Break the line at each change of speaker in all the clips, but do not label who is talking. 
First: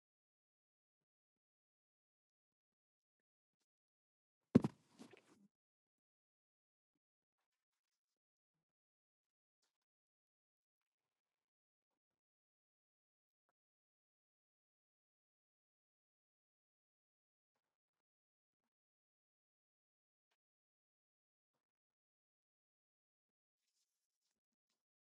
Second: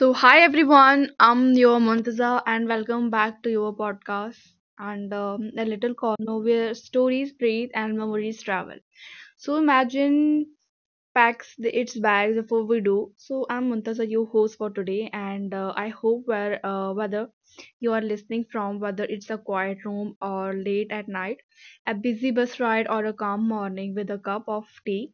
So, hi everyone, I'm your Montaza and welcome back to your podcast and a little corner where stories breathe and memories travel. So, imagine packs its bags before we do. So I'm Muntaza, your host for today, and I hope where whether you are listening from, whether it's a quiet room or late at night, a busy bus ride or a calm morning with a cup of tea.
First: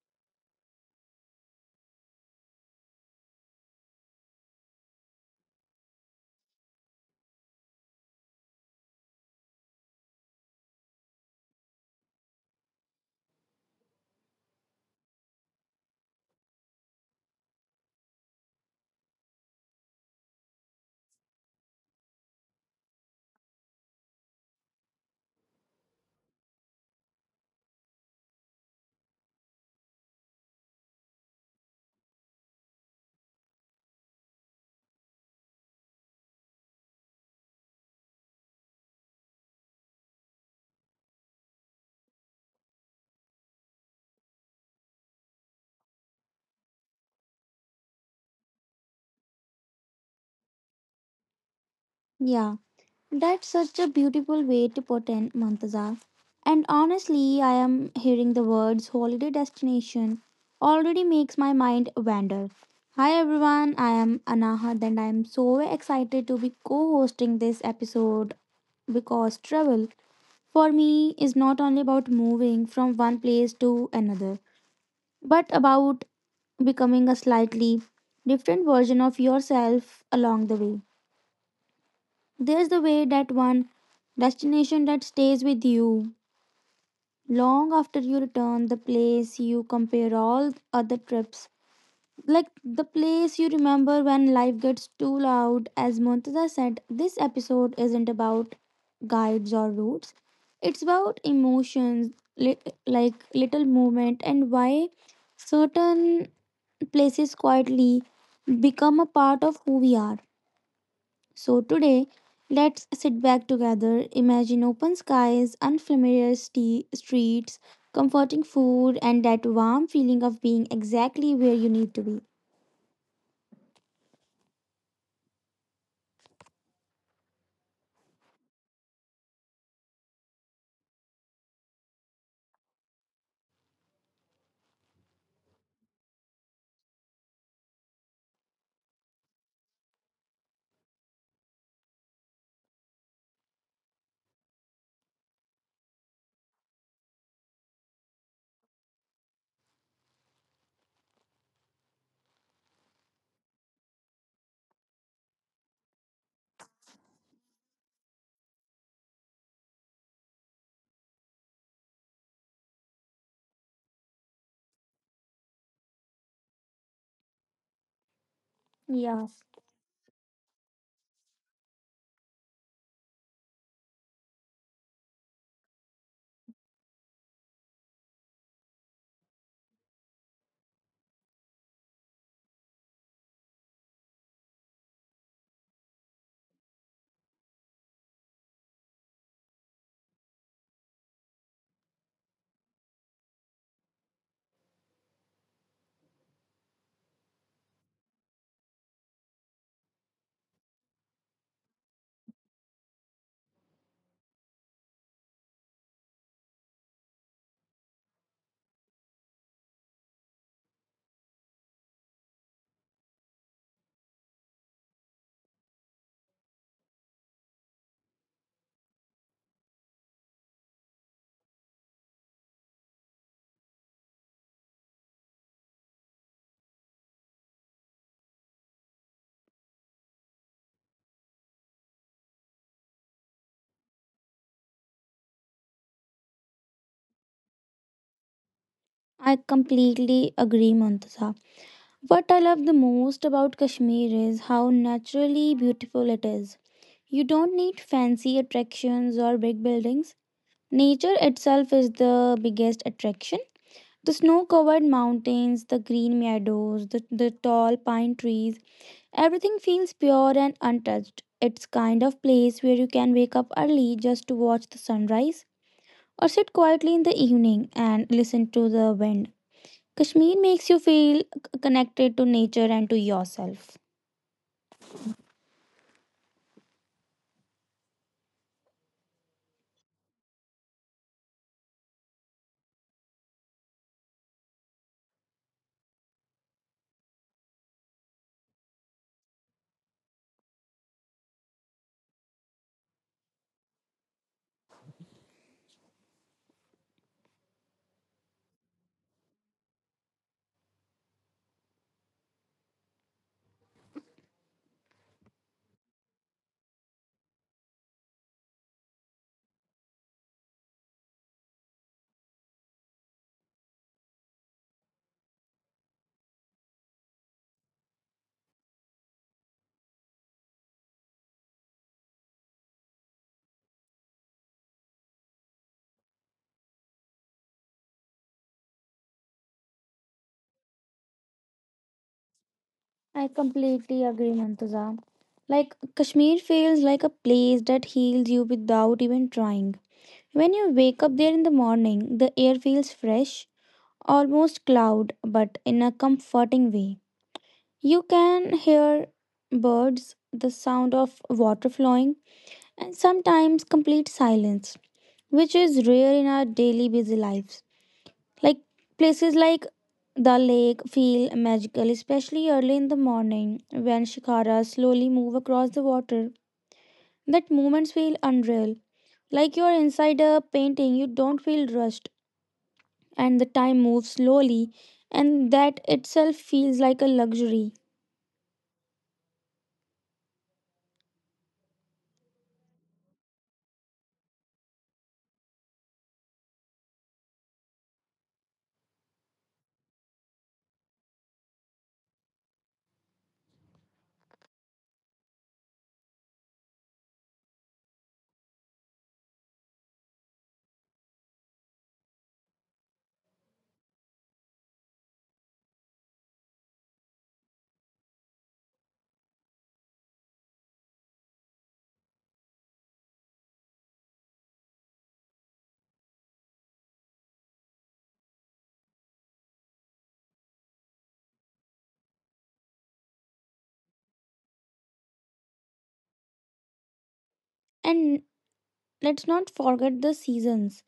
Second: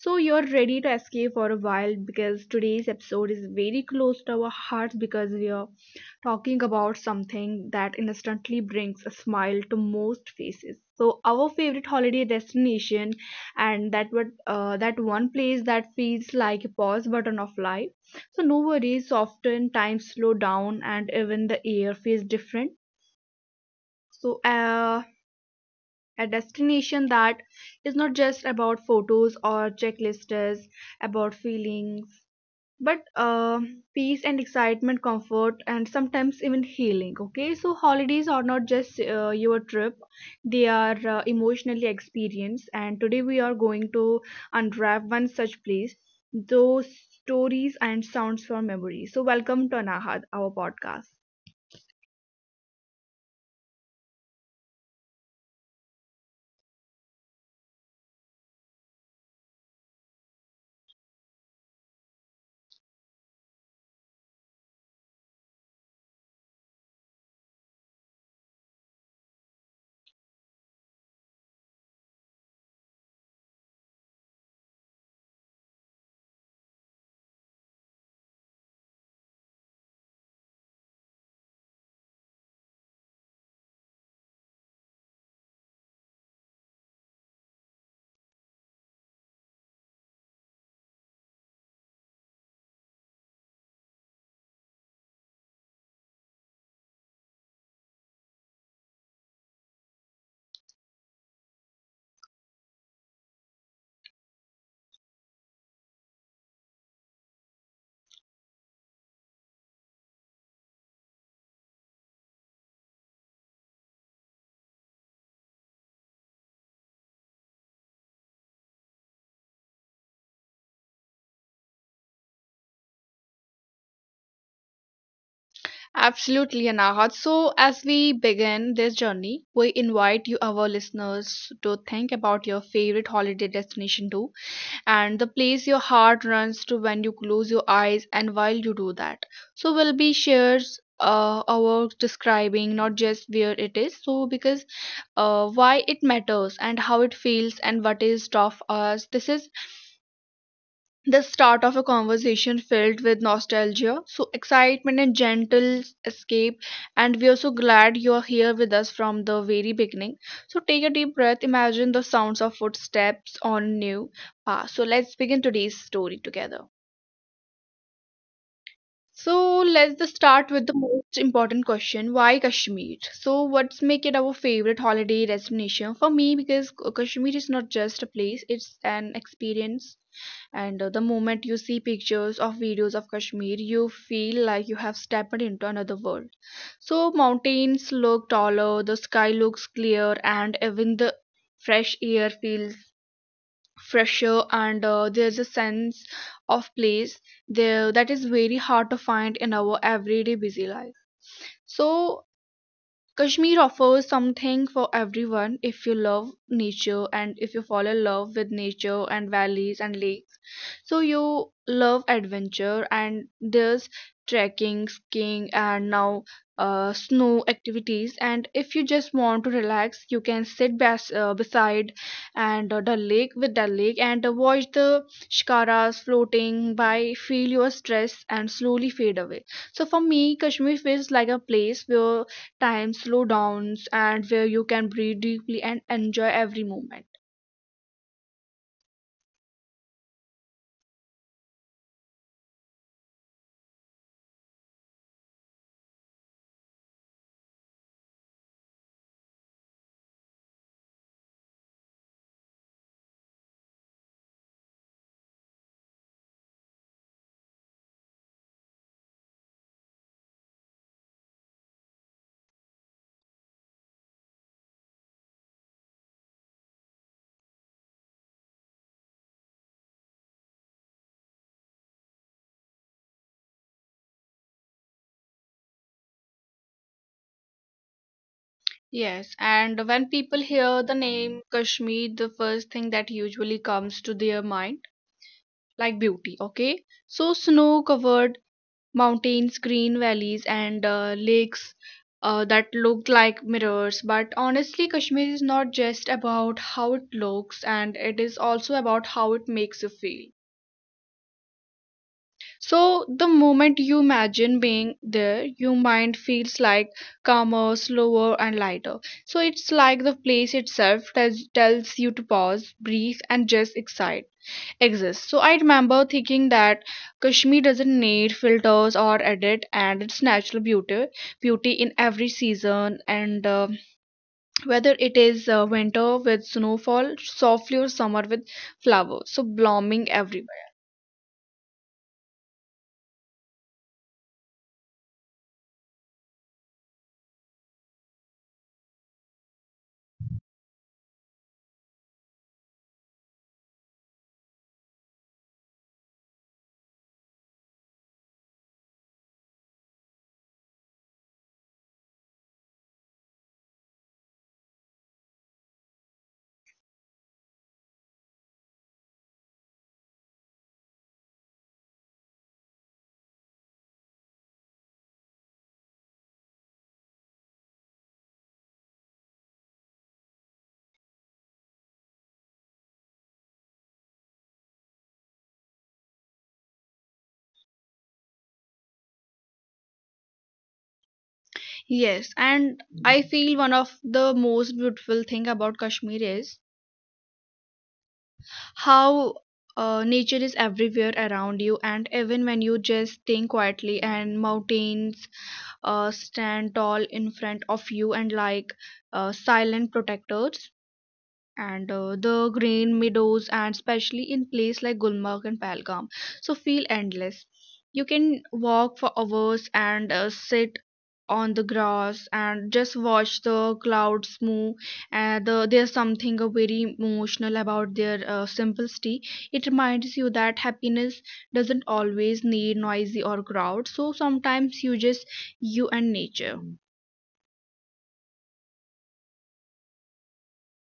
So you're ready to escape for a while because today's episode is very close to our hearts because we are talking about something that instantly brings a smile to most faces. So our favorite holiday destination and that one place that feels like a pause button of life. So no worries, often times slow down and even the air feels different. So a destination that is not just about photos or checklists, about feelings but peace and excitement comfort and sometimes even healing. Okay, so holidays are not just your trip, they are emotionally experienced, and today we are going to unwrap one such place, those stories and sounds from memory. So welcome to Anahad, our podcast.
Yeah, that's such a beautiful way to put in, Mantaza. And honestly, I am hearing the words holiday destination already makes my mind wander. Hi everyone, I am Anaha and I am so excited to be co-hosting this episode because travel for me is not only about moving from one place to another, but about becoming a slightly different version of yourself along the way. There's the way that one destination that stays with you long after you return, the place you compare all other trips. Like the place you remember when life gets too loud. As Montada said, this episode isn't about guides or routes. It's about emotions, li- like little movement, and why certain places quietly become a part of who we are. So, today, let's sit back together, imagine open skies, unfamiliar streets, comforting food, and that warm feeling of being exactly where you need to be.
Absolutely, Anahat. So, as we begin this journey, we invite you, our listeners, to think about your favorite holiday destination too and the place your heart runs to when you close your eyes, and while you do that so we'll be shares a work describing not just where it is, so because why it matters and how it feels and what is tough us. This is the start of a conversation filled with nostalgia, so excitement and gentle escape. And we are so glad you are here with us from the very beginning. So take a deep breath, imagine the sounds of footsteps on new path. So let's begin today's story together.
Yeah,
So let's just start with the most important question. Why Kashmir? So what's make it our favorite holiday destination? For me, because Kashmir is not just a place, it's an experience. And the moment you see pictures of videos of Kashmir, you feel like you have stepped into another world. So mountains look taller, the sky looks clear, and even the fresh air feels fresher, and there's a sense of place there that is very hard to find in our everyday busy life. So Kashmir offers something for everyone. If you love nature, and if you fall in love with nature and valleys and lakes. So you love adventure and there's trekking, skiing, and now snow activities. And if you just want to relax, you can sit beside and the lake with the lake and watch the shikaras floating by, feel your stress and slowly fade away. So for me, Kashmir feels like a place where time, slowdowns, and where you can breathe deeply and enjoy every moment.
I completely agree, Montasa. What I love the most about Kashmir is how naturally beautiful it is. You don't need fancy attractions or big buildings. Nature itself is the biggest attraction. The snow covered mountains, the green meadows, the tall pine trees. Everything feels pure and untouched. It's kind of place where you can wake up early just to watch the sunrise or sit quietly in the evening and listen to the wind. Kashmir makes you feel connected to nature and to yourself.
Yes, and when people hear the name Kashmir, the first thing that usually comes to their mind, like beauty, okay? So, snow covered mountains, green valleys, and lakes that look like mirrors. But honestly, Kashmir is not just about how it looks, and it is also about how it makes you feel. So the moment you imagine being there, your mind feels like calmer, slower, and lighter. So it's like the place itself tells you to pause, breathe, and just excite exist. So I remember thinking that Kashmir doesn't need filters or edit, and its natural beauty in every season, and whether it is winter with snowfall, softly or summer with flowers, so blooming everywhere.
I completely agree, Mantuza. Like Kashmir feels like a place that heals you without even trying. When you wake up there in the morning, the air feels fresh, almost cloud, but in a comforting way. You can hear birds, the sound of water flowing, and sometimes complete silence, which is rare in our daily busy lives. Like places like the lake feel magical, especially early in the morning when shikaras slowly move across the water. That moments feel unreal, like you're inside a painting, you don't feel rushed, and the time moves slowly, and that itself feels like a luxury.
Yes, and I feel one of the most beautiful thing about Kashmir is how nature is everywhere around you, and even when you just think quietly, and mountains stand tall in front of you and like silent protectors, and the green meadows and especially in place like Gulmarg and Pahalgam so feel endless. You can walk for hours and sit on the grass and just watch the clouds move, and there's something very emotional about their simplicity. It reminds you that happiness doesn't always need noisy or crowd, so sometimes you just you and nature.
And let's not forget the seasons.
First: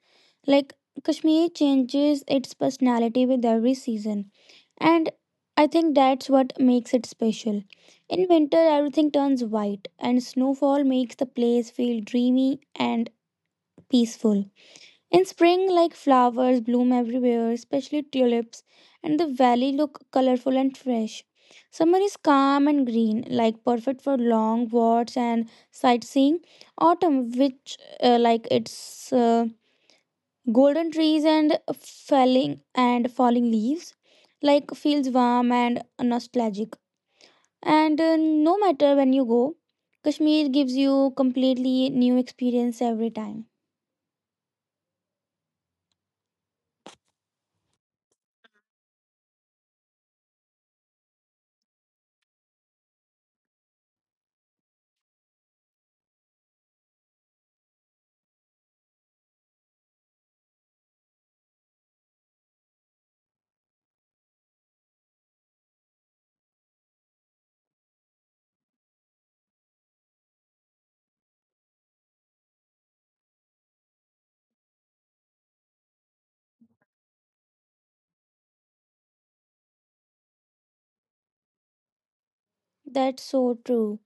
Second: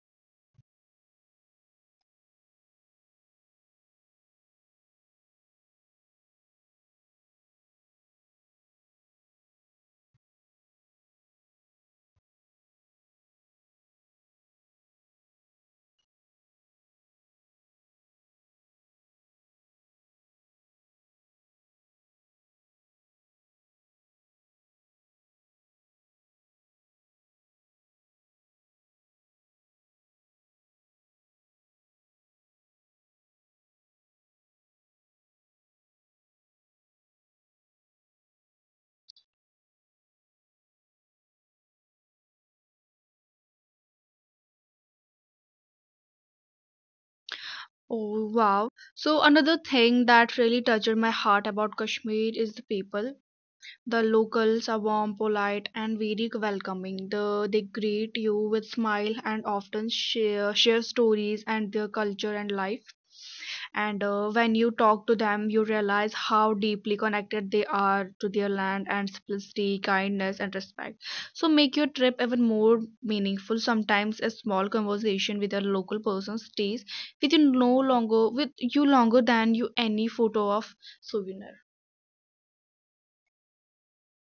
Like Kashmir changes its personality with every season, and I think that's what makes it special. In winter, everything turns white, and snowfall makes the place feel dreamy and peaceful. In spring, like flowers bloom everywhere, especially tulips, and the valley look colorful and fresh. Summer is calm and green, like perfect for long walks and sightseeing. Autumn, which like its golden trees and falling leaves, like feels warm and nostalgic. And no matter when you go, Kashmir gives you completely new experience every time.
Oh wow. So another thing that really touched my heart about Kashmir is the people. The locals are warm, polite and very welcoming. They greet you with smile and often share stories and their culture and life, and when you talk to them you realize how deeply connected they are to their land, and simplicity kindness and respect so make your trip even more meaningful. Sometimes a small conversation with a local person stays with you no longer with you longer than you any photo of souvenir.
That's so true.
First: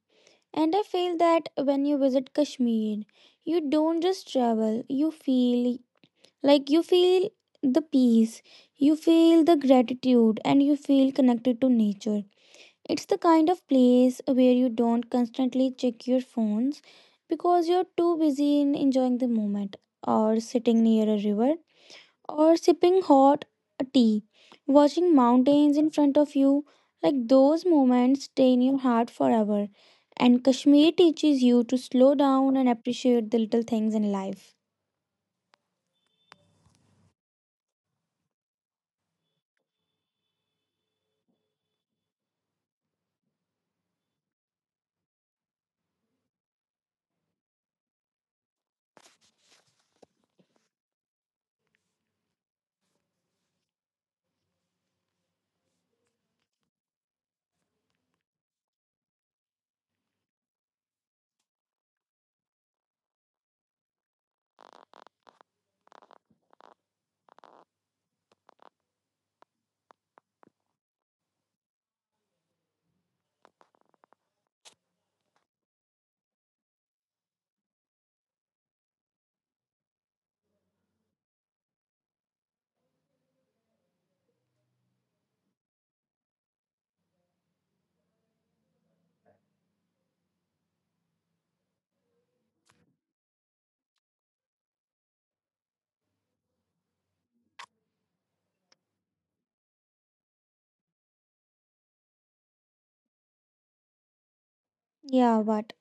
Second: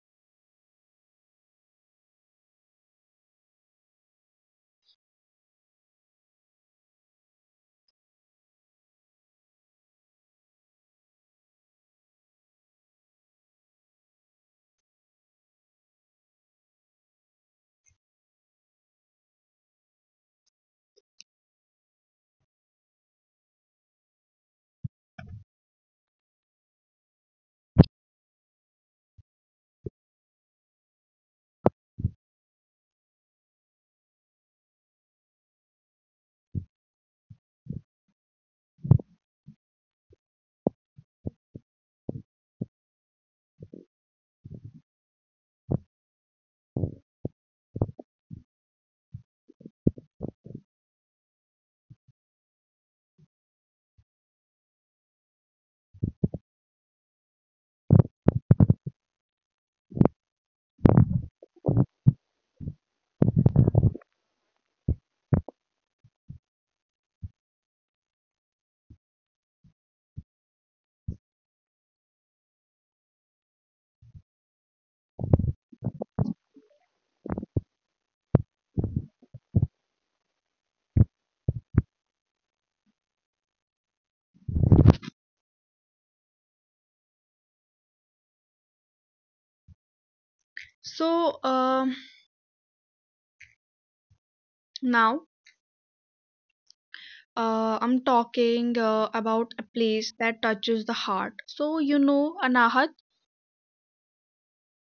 And I feel that when you visit Kashmir, you don't just travel, you feel like you feel the peace, you feel the gratitude, and you feel connected to nature. It's the kind of place where you don't constantly check your phones because you're too busy in enjoying the moment or sitting near a river or sipping hot tea, watching mountains in front of you, like those moments stay in your heart forever. And Kashmir teaches you to slow down and appreciate the little things in life.
So now I'm talking about a place that touches the heart. So, you know, Anahat,
Yeah, what?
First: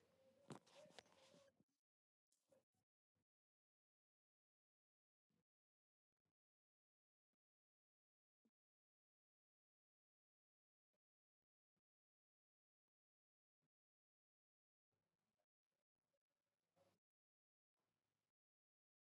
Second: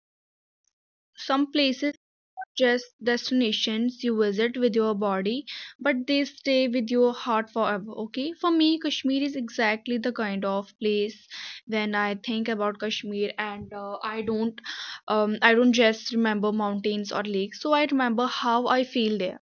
some places are just destinations you visit with your body, but they stay with your heart forever. Okay, for me, Kashmir is exactly the kind of place when I think about Kashmir, and I don't just remember mountains or lakes. So I remember how I feel there.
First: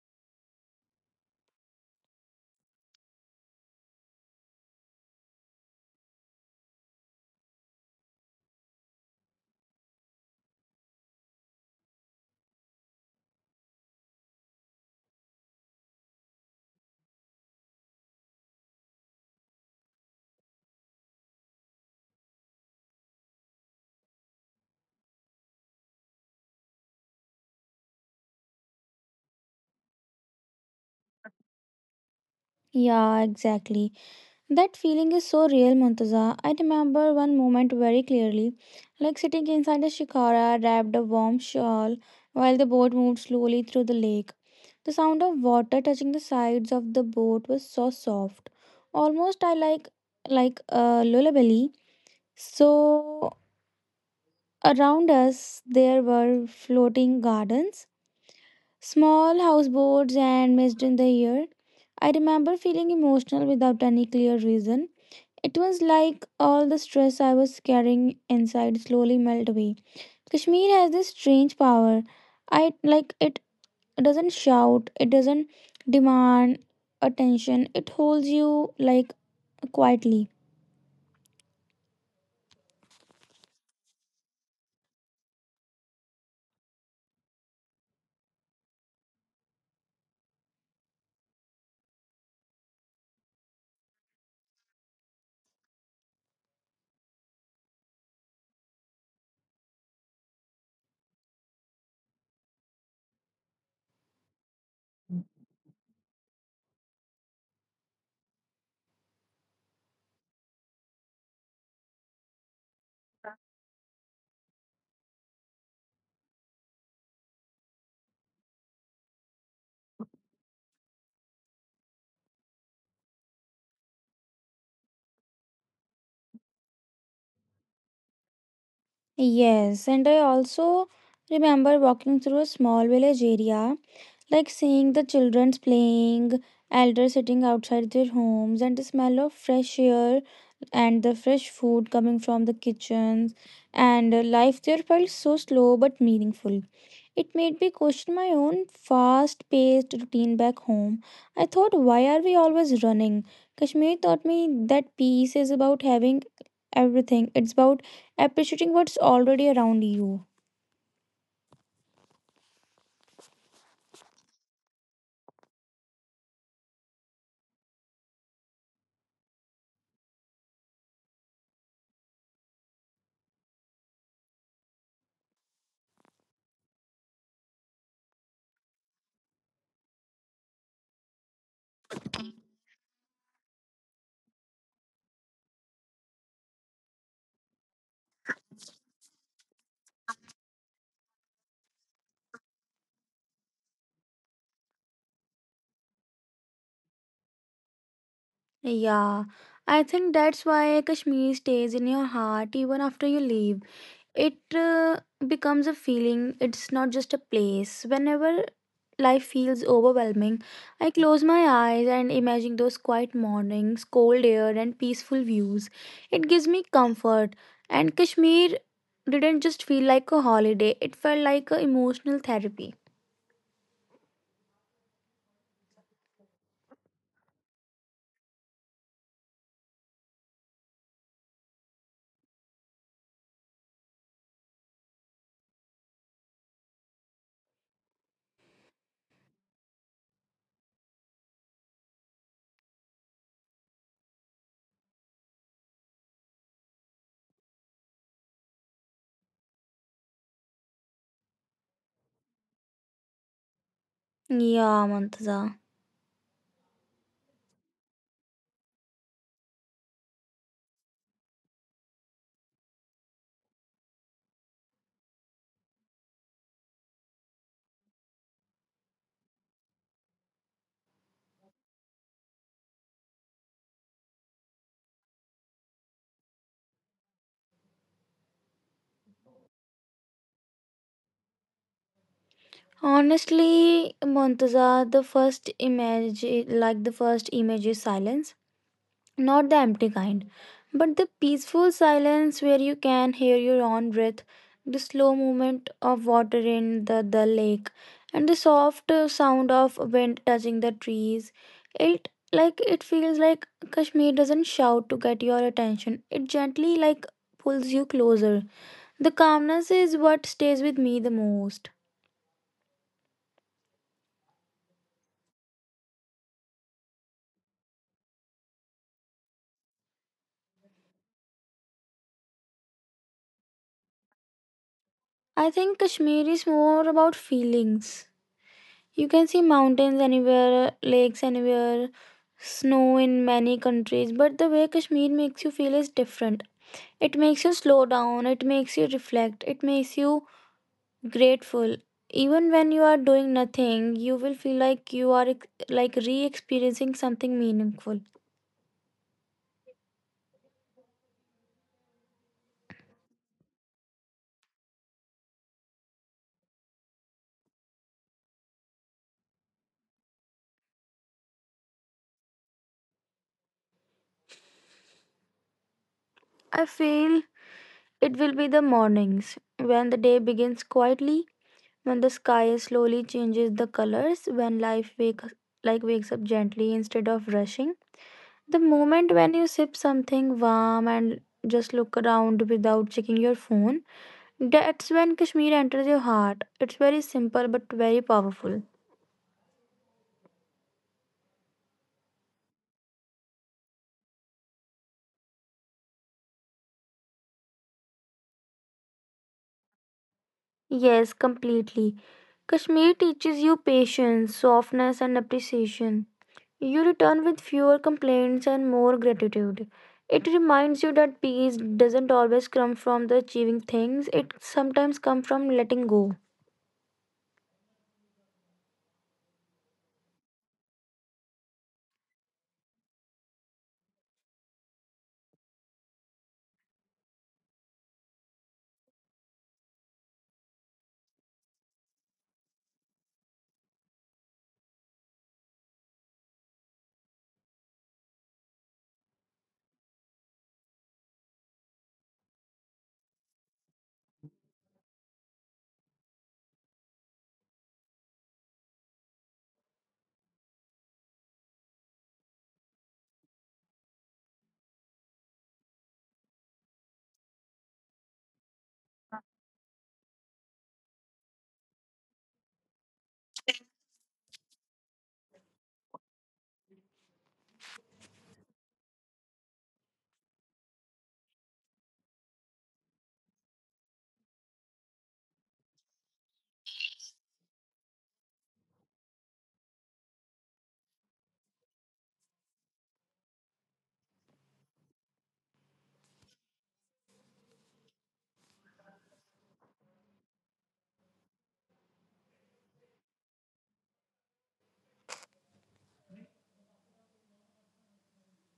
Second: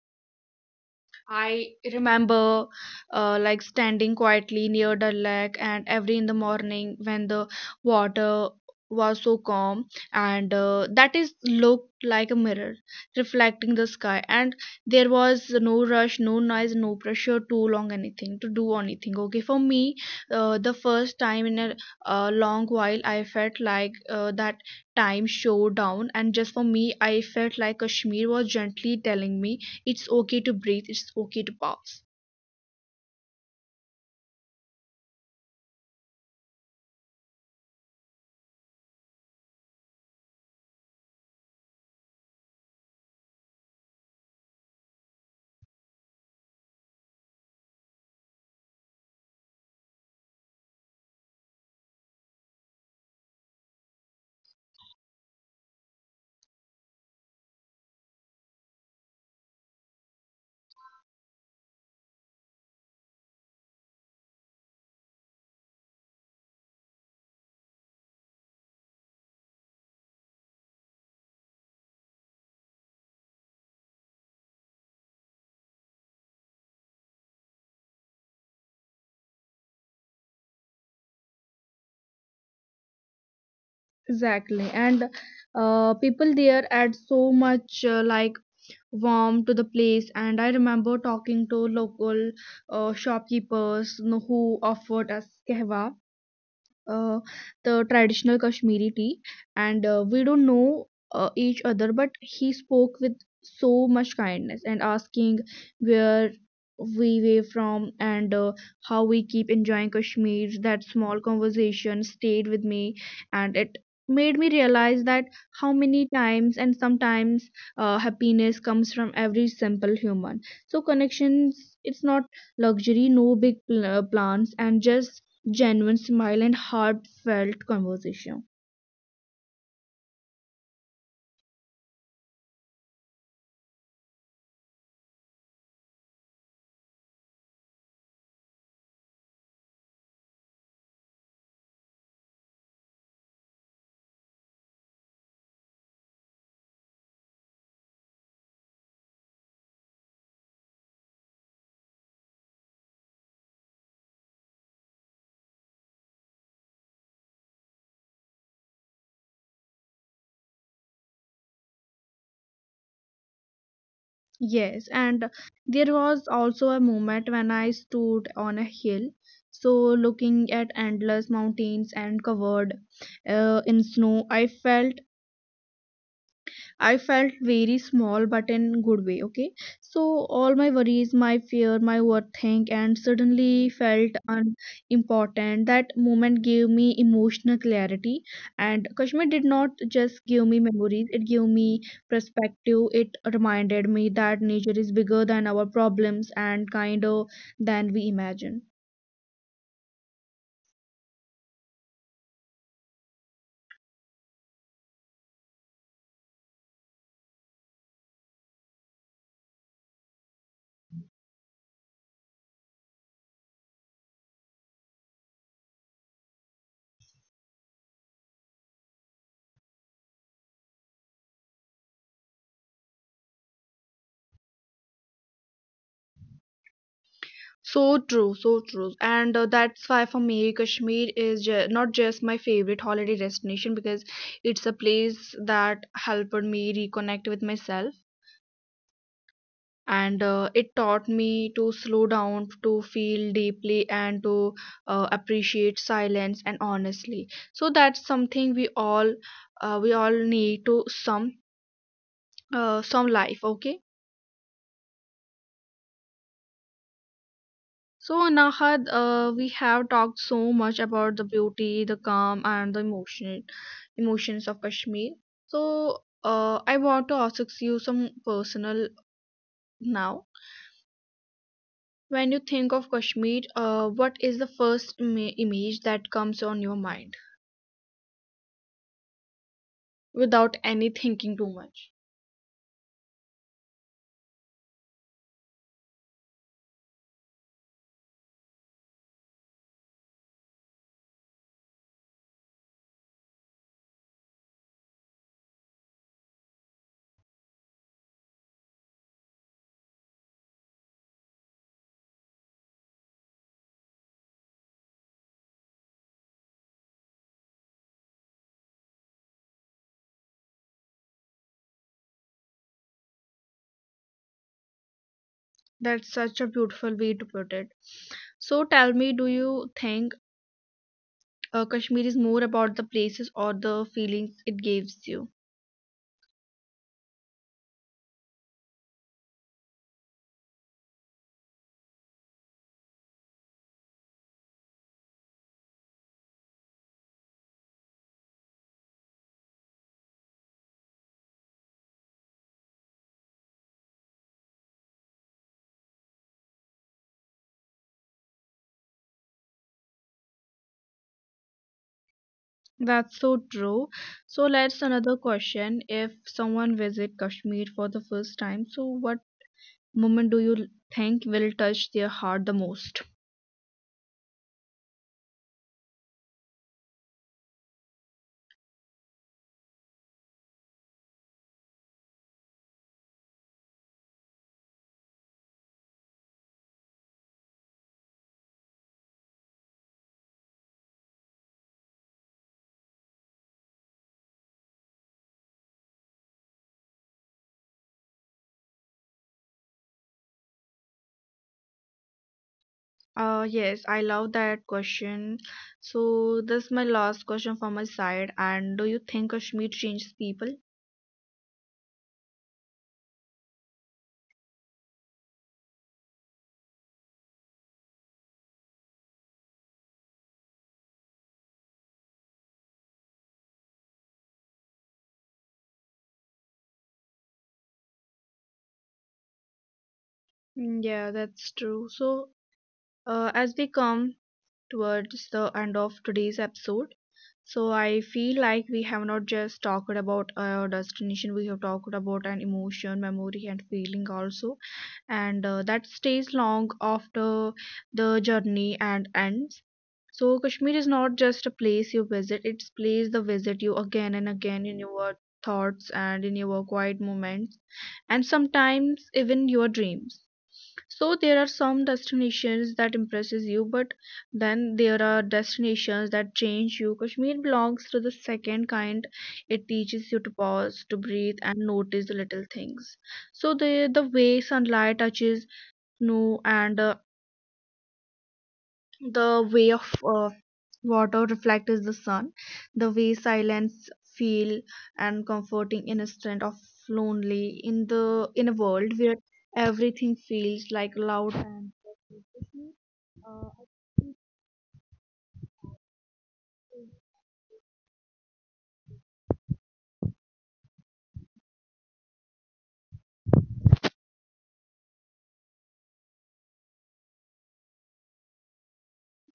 I remember like standing quietly near the lake and every in the morning when the water was so calm, and that is looked like a mirror reflecting the sky, and there was no rush no noise no pressure too long anything to do anything. Okay, for me the first time in a long while I felt like that time showed down and just for me I felt like Kashmir was gently telling me it's okay to breathe, it's okay to pause.
Yeah, exactly. That feeling is so real, Muntaza. I remember one moment very clearly, like sitting inside a shikara wrapped a warm shawl while the boat moved slowly through the lake. The sound of water touching the sides of the boat was so soft. Almost I like a lullaby. So around us there were floating gardens, small houseboats and mist in the air. I remember feeling emotional without any clear reason. It was like all the stress I was carrying inside slowly melted away. Kashmir has this strange power. I like It doesn't shout, it doesn't demand attention, it holds you, like, quietly.
Exactly, and people there add so much like warmth to the place, and I remember talking to local shopkeepers, you know, who offered us kehwa, uh, the traditional Kashmiri tea, and we don't know each other, but he spoke with so much kindness and asking where we were from, and how we keep enjoying Kashmir. That small conversation stayed with me, and it made me realize that how many times and sometimes happiness comes from every simple human so connections. It's not luxury no plans and just genuine smile and heartfelt conversation.
Yes, and I also remember walking through a small village area, like seeing the children playing, elders sitting outside their homes and the smell of fresh air and the fresh food coming from the kitchens, and life there felt so slow but meaningful. It made me question my own fast paced routine back home. I thought, why are we always running? Kashmir taught me that peace is about having everything, it's about appreciating what's already around you.
Yes, and there was also a moment when I stood on a hill, so looking at endless mountains and covered in snow. I felt very small but in good way. Okay. So all my worries, my fear, my overthink and suddenly felt unimportant. That moment gave me emotional clarity, and Kashmir did not just give me memories, it gave me perspective. It reminded me that nature is bigger than our problems and kinder than we imagine.
Yeah, I think that's why Kashmir stays in your heart even after you leave. It becomes a feeling, it's not just a place. Whenever life feels overwhelming, I close my eyes and imagine those quiet mornings, cold air, and peaceful views. It gives me comfort. And Kashmir didn't just feel like a holiday, it felt like a emotional therapy.
So true, so true. And that's why for me, Kashmir is not just my favorite holiday destination because it's a place that helped me reconnect with myself. And it taught me to slow down, to feel deeply, and to appreciate silence and honestly. So that's something we all need to some life. Okay.
Yeah, Montaza.
So, Nahad, we have talked so much about the beauty, the calm, and emotions of Kashmir. So, I want to ask you some personal now. When you think of Kashmir, what is the first image that comes on your mind without any thinking too much?
Honestly, Montaza, the first image, like the first image is silence, not the empty kind, but the peaceful silence where you can hear your own breath, the slow movement of water in the lake, and the soft sound of wind touching the trees. It like it feels like Kashmir doesn't shout to get your attention. It gently like pulls you closer. The calmness is what stays with me the most.
That's such a beautiful way to put it. So, tell me, do you think Kashmir is more about the places or the feelings it gives you?
I think Kashmir is more about feelings. You can see mountains anywhere, lakes anywhere, snow in many countries, but the way Kashmir makes you feel is different. It makes you slow down, it makes you reflect, it makes you grateful. Even when you are doing nothing, you will feel like you are like re-experiencing something meaningful.
That's so true. So let's another question. If someone visit Kashmir for the first time, so what moment do you think will touch their heart the most?
I feel it will be the mornings when the day begins quietly, when the sky slowly changes the colors, when life wakes up gently instead of rushing. The moment when you sip something warm and just look around without checking your phone, that's when Kashmir enters your heart. It's very simple but very powerful.
Yes, I love that question. So this is my last question from my side. And do you think Kashmir changes people?
Yes, completely. Kashmir teaches you patience, softness, and appreciation. You return with fewer complaints and more gratitude. It reminds you that peace doesn't always come from the achieving things, it sometimes comes from letting go.
Mm, yeah, that's true. So as we come towards the end of today's episode. So I feel like we have not just talked about our destination, we have talked about an emotion, memory, and feeling also, and that stays long after the journey and ends. So Kashmir is not just a place you visit; it's place the visit you again and again in your thoughts and in your quiet moments, and sometimes even your dreams. So there are some destinations that impresses you, but then there are destinations that change you. Kashmir belongs to the second kind. It teaches you to pause, to breathe, and notice the little things. So the way sunlight touches snow, and the way of water reflects the sun, the way silence feel and comforting in a strand of lonely in the in a world where everything feels like loud and uh,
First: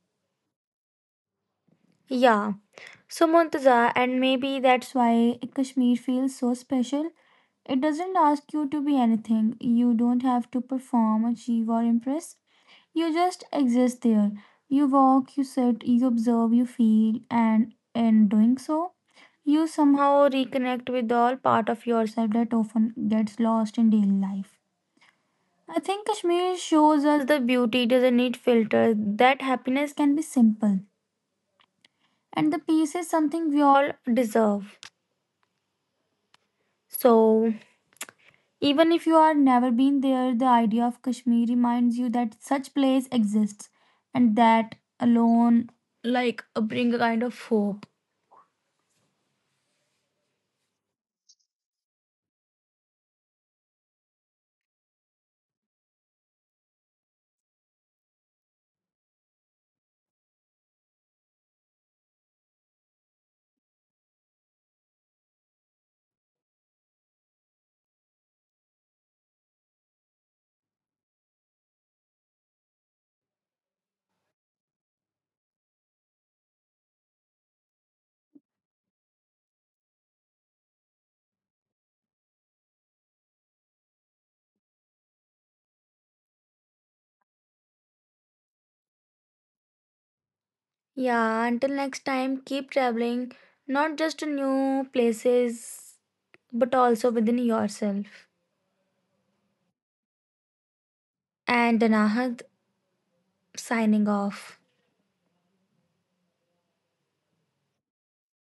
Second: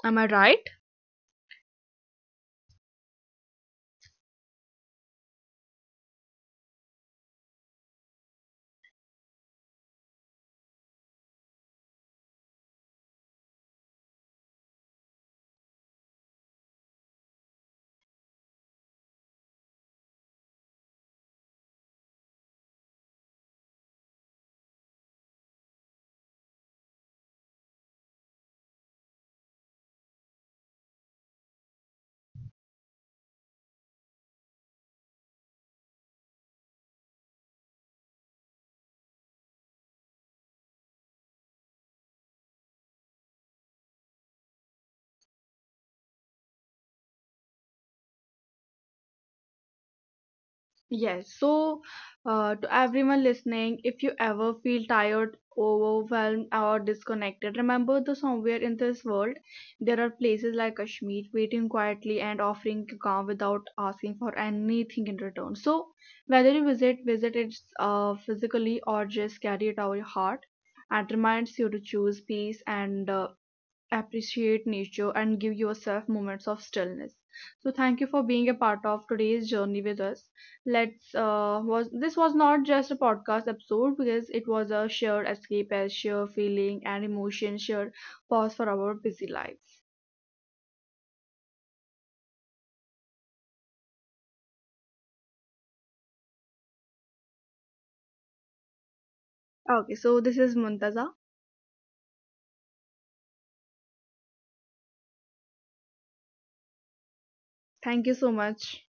am I right?
Yeah, so, Montaza, and maybe that's why Kashmir feels so special. It doesn't ask you to be anything. You don't have to perform, achieve, or impress. You just exist there. You walk, you sit, you observe, you feel, and in doing so, you somehow reconnect with all part of yourself that often gets lost in daily life. I think Kashmir shows us the beauty doesn't need filters, that happiness can be simple, and the peace is something we all deserve. So, even if you are never been there, the idea of Kashmir reminds you that such place exists, and that alone, like, bring a kind of hope.
Yes, so to everyone listening, if you ever feel tired, overwhelmed, or disconnected, remember that somewhere in this world there are places like Kashmir waiting quietly and offering to come without asking for anything in return. So, whether you visit it physically or just carry it out your heart, and reminds you to choose peace and appreciate nature and give yourself moments of stillness. So thank you for being a part of today's journey with us. Let's was this was not just a podcast episode because it was a shared escape as shared feeling and emotion shared pause for our busy lives.
Yeah, until next time keep traveling, not just to new places but also within yourself.
Okay, so this is Muntaza,
And Danahad signing off.
thank you so much.